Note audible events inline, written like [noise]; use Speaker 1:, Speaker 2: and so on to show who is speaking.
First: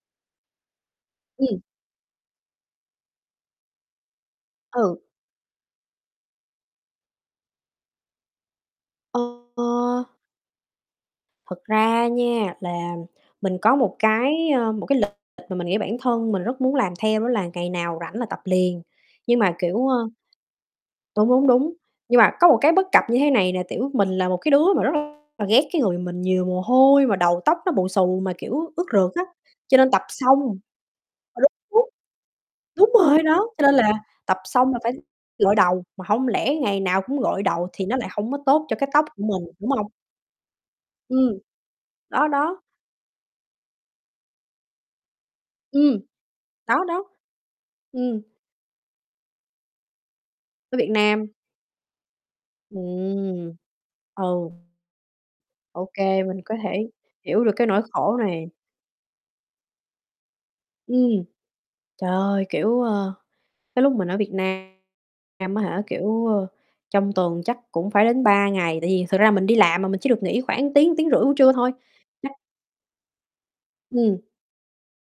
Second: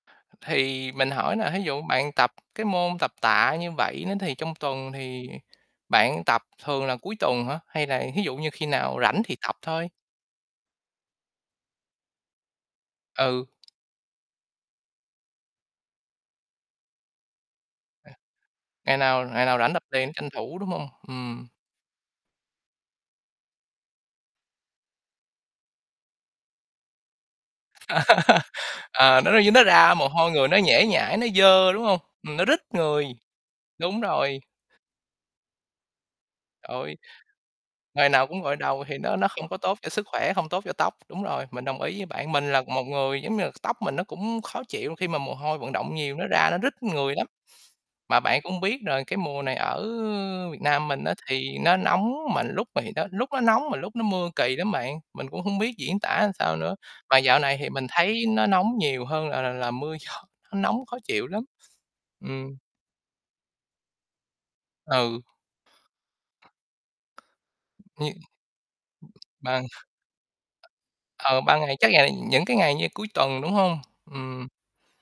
Speaker 1: Thì mình hỏi nè, thí
Speaker 2: Ừm.
Speaker 1: dụ bạn tập cái môn tập tạ như vậy nó thì trong tuần
Speaker 2: Ừ.
Speaker 1: thì bạn tập thường là cuối tuần hả? Hay là thí dụ như khi nào
Speaker 2: Ờ,
Speaker 1: rảnh thì tập thôi?
Speaker 2: ờ. Thật ra nha là
Speaker 1: Ừ.
Speaker 2: mình có một cái, ơ, một cái lịch mà mình nghĩ bản thân mình rất muốn làm theo đó là ngày nào rảnh là tập liền,
Speaker 1: Ngày nào
Speaker 2: nhưng
Speaker 1: ngày
Speaker 2: mà,
Speaker 1: nào rảnh tập
Speaker 2: kiểu, ơ
Speaker 1: luyện tranh thủ, đúng hông?
Speaker 2: đúng, đúng,
Speaker 1: Ừm.
Speaker 2: đúng, nhưng mà có một cái bất cập như thế này nè, tiểu, mình là một cái đứa mà rất là ghét cái người mình nhiều mồ hôi mà đầu tóc nó bù xù mà,
Speaker 1: [laughs]
Speaker 2: kiểu, ướt rượt
Speaker 1: Ờ,
Speaker 2: á,
Speaker 1: nó như nó
Speaker 2: cho nên
Speaker 1: ra
Speaker 2: tập
Speaker 1: mồ hôi, người nó
Speaker 2: xong
Speaker 1: nhễ nhãi, nó
Speaker 2: ờ, đúng,
Speaker 1: dơ, đúng
Speaker 2: đúng.
Speaker 1: hông? Ừm, nó rít
Speaker 2: Đúng
Speaker 1: người,
Speaker 2: rồi, đó, cho nên là
Speaker 1: đúng
Speaker 2: tập
Speaker 1: rồi.
Speaker 2: xong là phải gội đầu, mà hông lẽ ngày
Speaker 1: Ôi.
Speaker 2: nào cũng gội đầu thì nó lại
Speaker 1: Ngày nào
Speaker 2: hổng có
Speaker 1: cũng gội
Speaker 2: tốt cho
Speaker 1: đầu
Speaker 2: cái
Speaker 1: thì
Speaker 2: tóc
Speaker 1: nó
Speaker 2: của
Speaker 1: nó
Speaker 2: mình,
Speaker 1: không có
Speaker 2: đúng
Speaker 1: tốt
Speaker 2: hông?
Speaker 1: cho sức khỏe, hông tốt cho tóc, đúng
Speaker 2: Ừm,
Speaker 1: rồi, mình đồng ý với
Speaker 2: đó,
Speaker 1: bạn. Mình
Speaker 2: đó.
Speaker 1: là một người, giống như là, tóc mình nó cũng khó chịu khi mà mồ hôi, vận động
Speaker 2: Ừm,
Speaker 1: nhiều nó ra, nó rít
Speaker 2: đó, đó.
Speaker 1: người lắm. Mà
Speaker 2: Ừm.
Speaker 1: bạn cũng biết rồi, cái mùa này ở Việt
Speaker 2: Với
Speaker 1: Nam
Speaker 2: Việt
Speaker 1: mình á
Speaker 2: Nam
Speaker 1: thì nó nóng mà lúc mà thì nó lúc nó
Speaker 2: Ừm,
Speaker 1: nóng mà lúc nó mưa,
Speaker 2: ừ.
Speaker 1: kỳ lắm bạn, mình cũng hông biết
Speaker 2: OK,
Speaker 1: diễn tả làm
Speaker 2: mình
Speaker 1: sao
Speaker 2: có
Speaker 1: nữa.
Speaker 2: thể
Speaker 1: Mà dạo
Speaker 2: hiểu được
Speaker 1: này
Speaker 2: cái
Speaker 1: thì
Speaker 2: nỗi
Speaker 1: mình
Speaker 2: khổ
Speaker 1: thấy nó
Speaker 2: này.
Speaker 1: nóng nhiều hơn là là là mưa gió, nó nóng khó
Speaker 2: Ừm,
Speaker 1: chịu lắm.
Speaker 2: trời ơi,
Speaker 1: Ừm.
Speaker 2: kiểu, ơ, cái lúc mình ở Việt
Speaker 1: Ừ.
Speaker 2: Nam á hả, kiểu, ơ, trong tuần chắc cũng phải
Speaker 1: Như
Speaker 2: đến 3 ngày, tại vì thực ra mình đi
Speaker 1: mà
Speaker 2: làm mà mình chỉ được nghỉ khoảng tiếng, tiếng rưỡi buổi
Speaker 1: ờ,
Speaker 2: trưa
Speaker 1: ban
Speaker 2: thôi.
Speaker 1: ngày chắc là
Speaker 2: [unintelligible]
Speaker 1: những cái ngày như cuối tuần, đúng hông?
Speaker 2: Ừm.
Speaker 1: Ừm.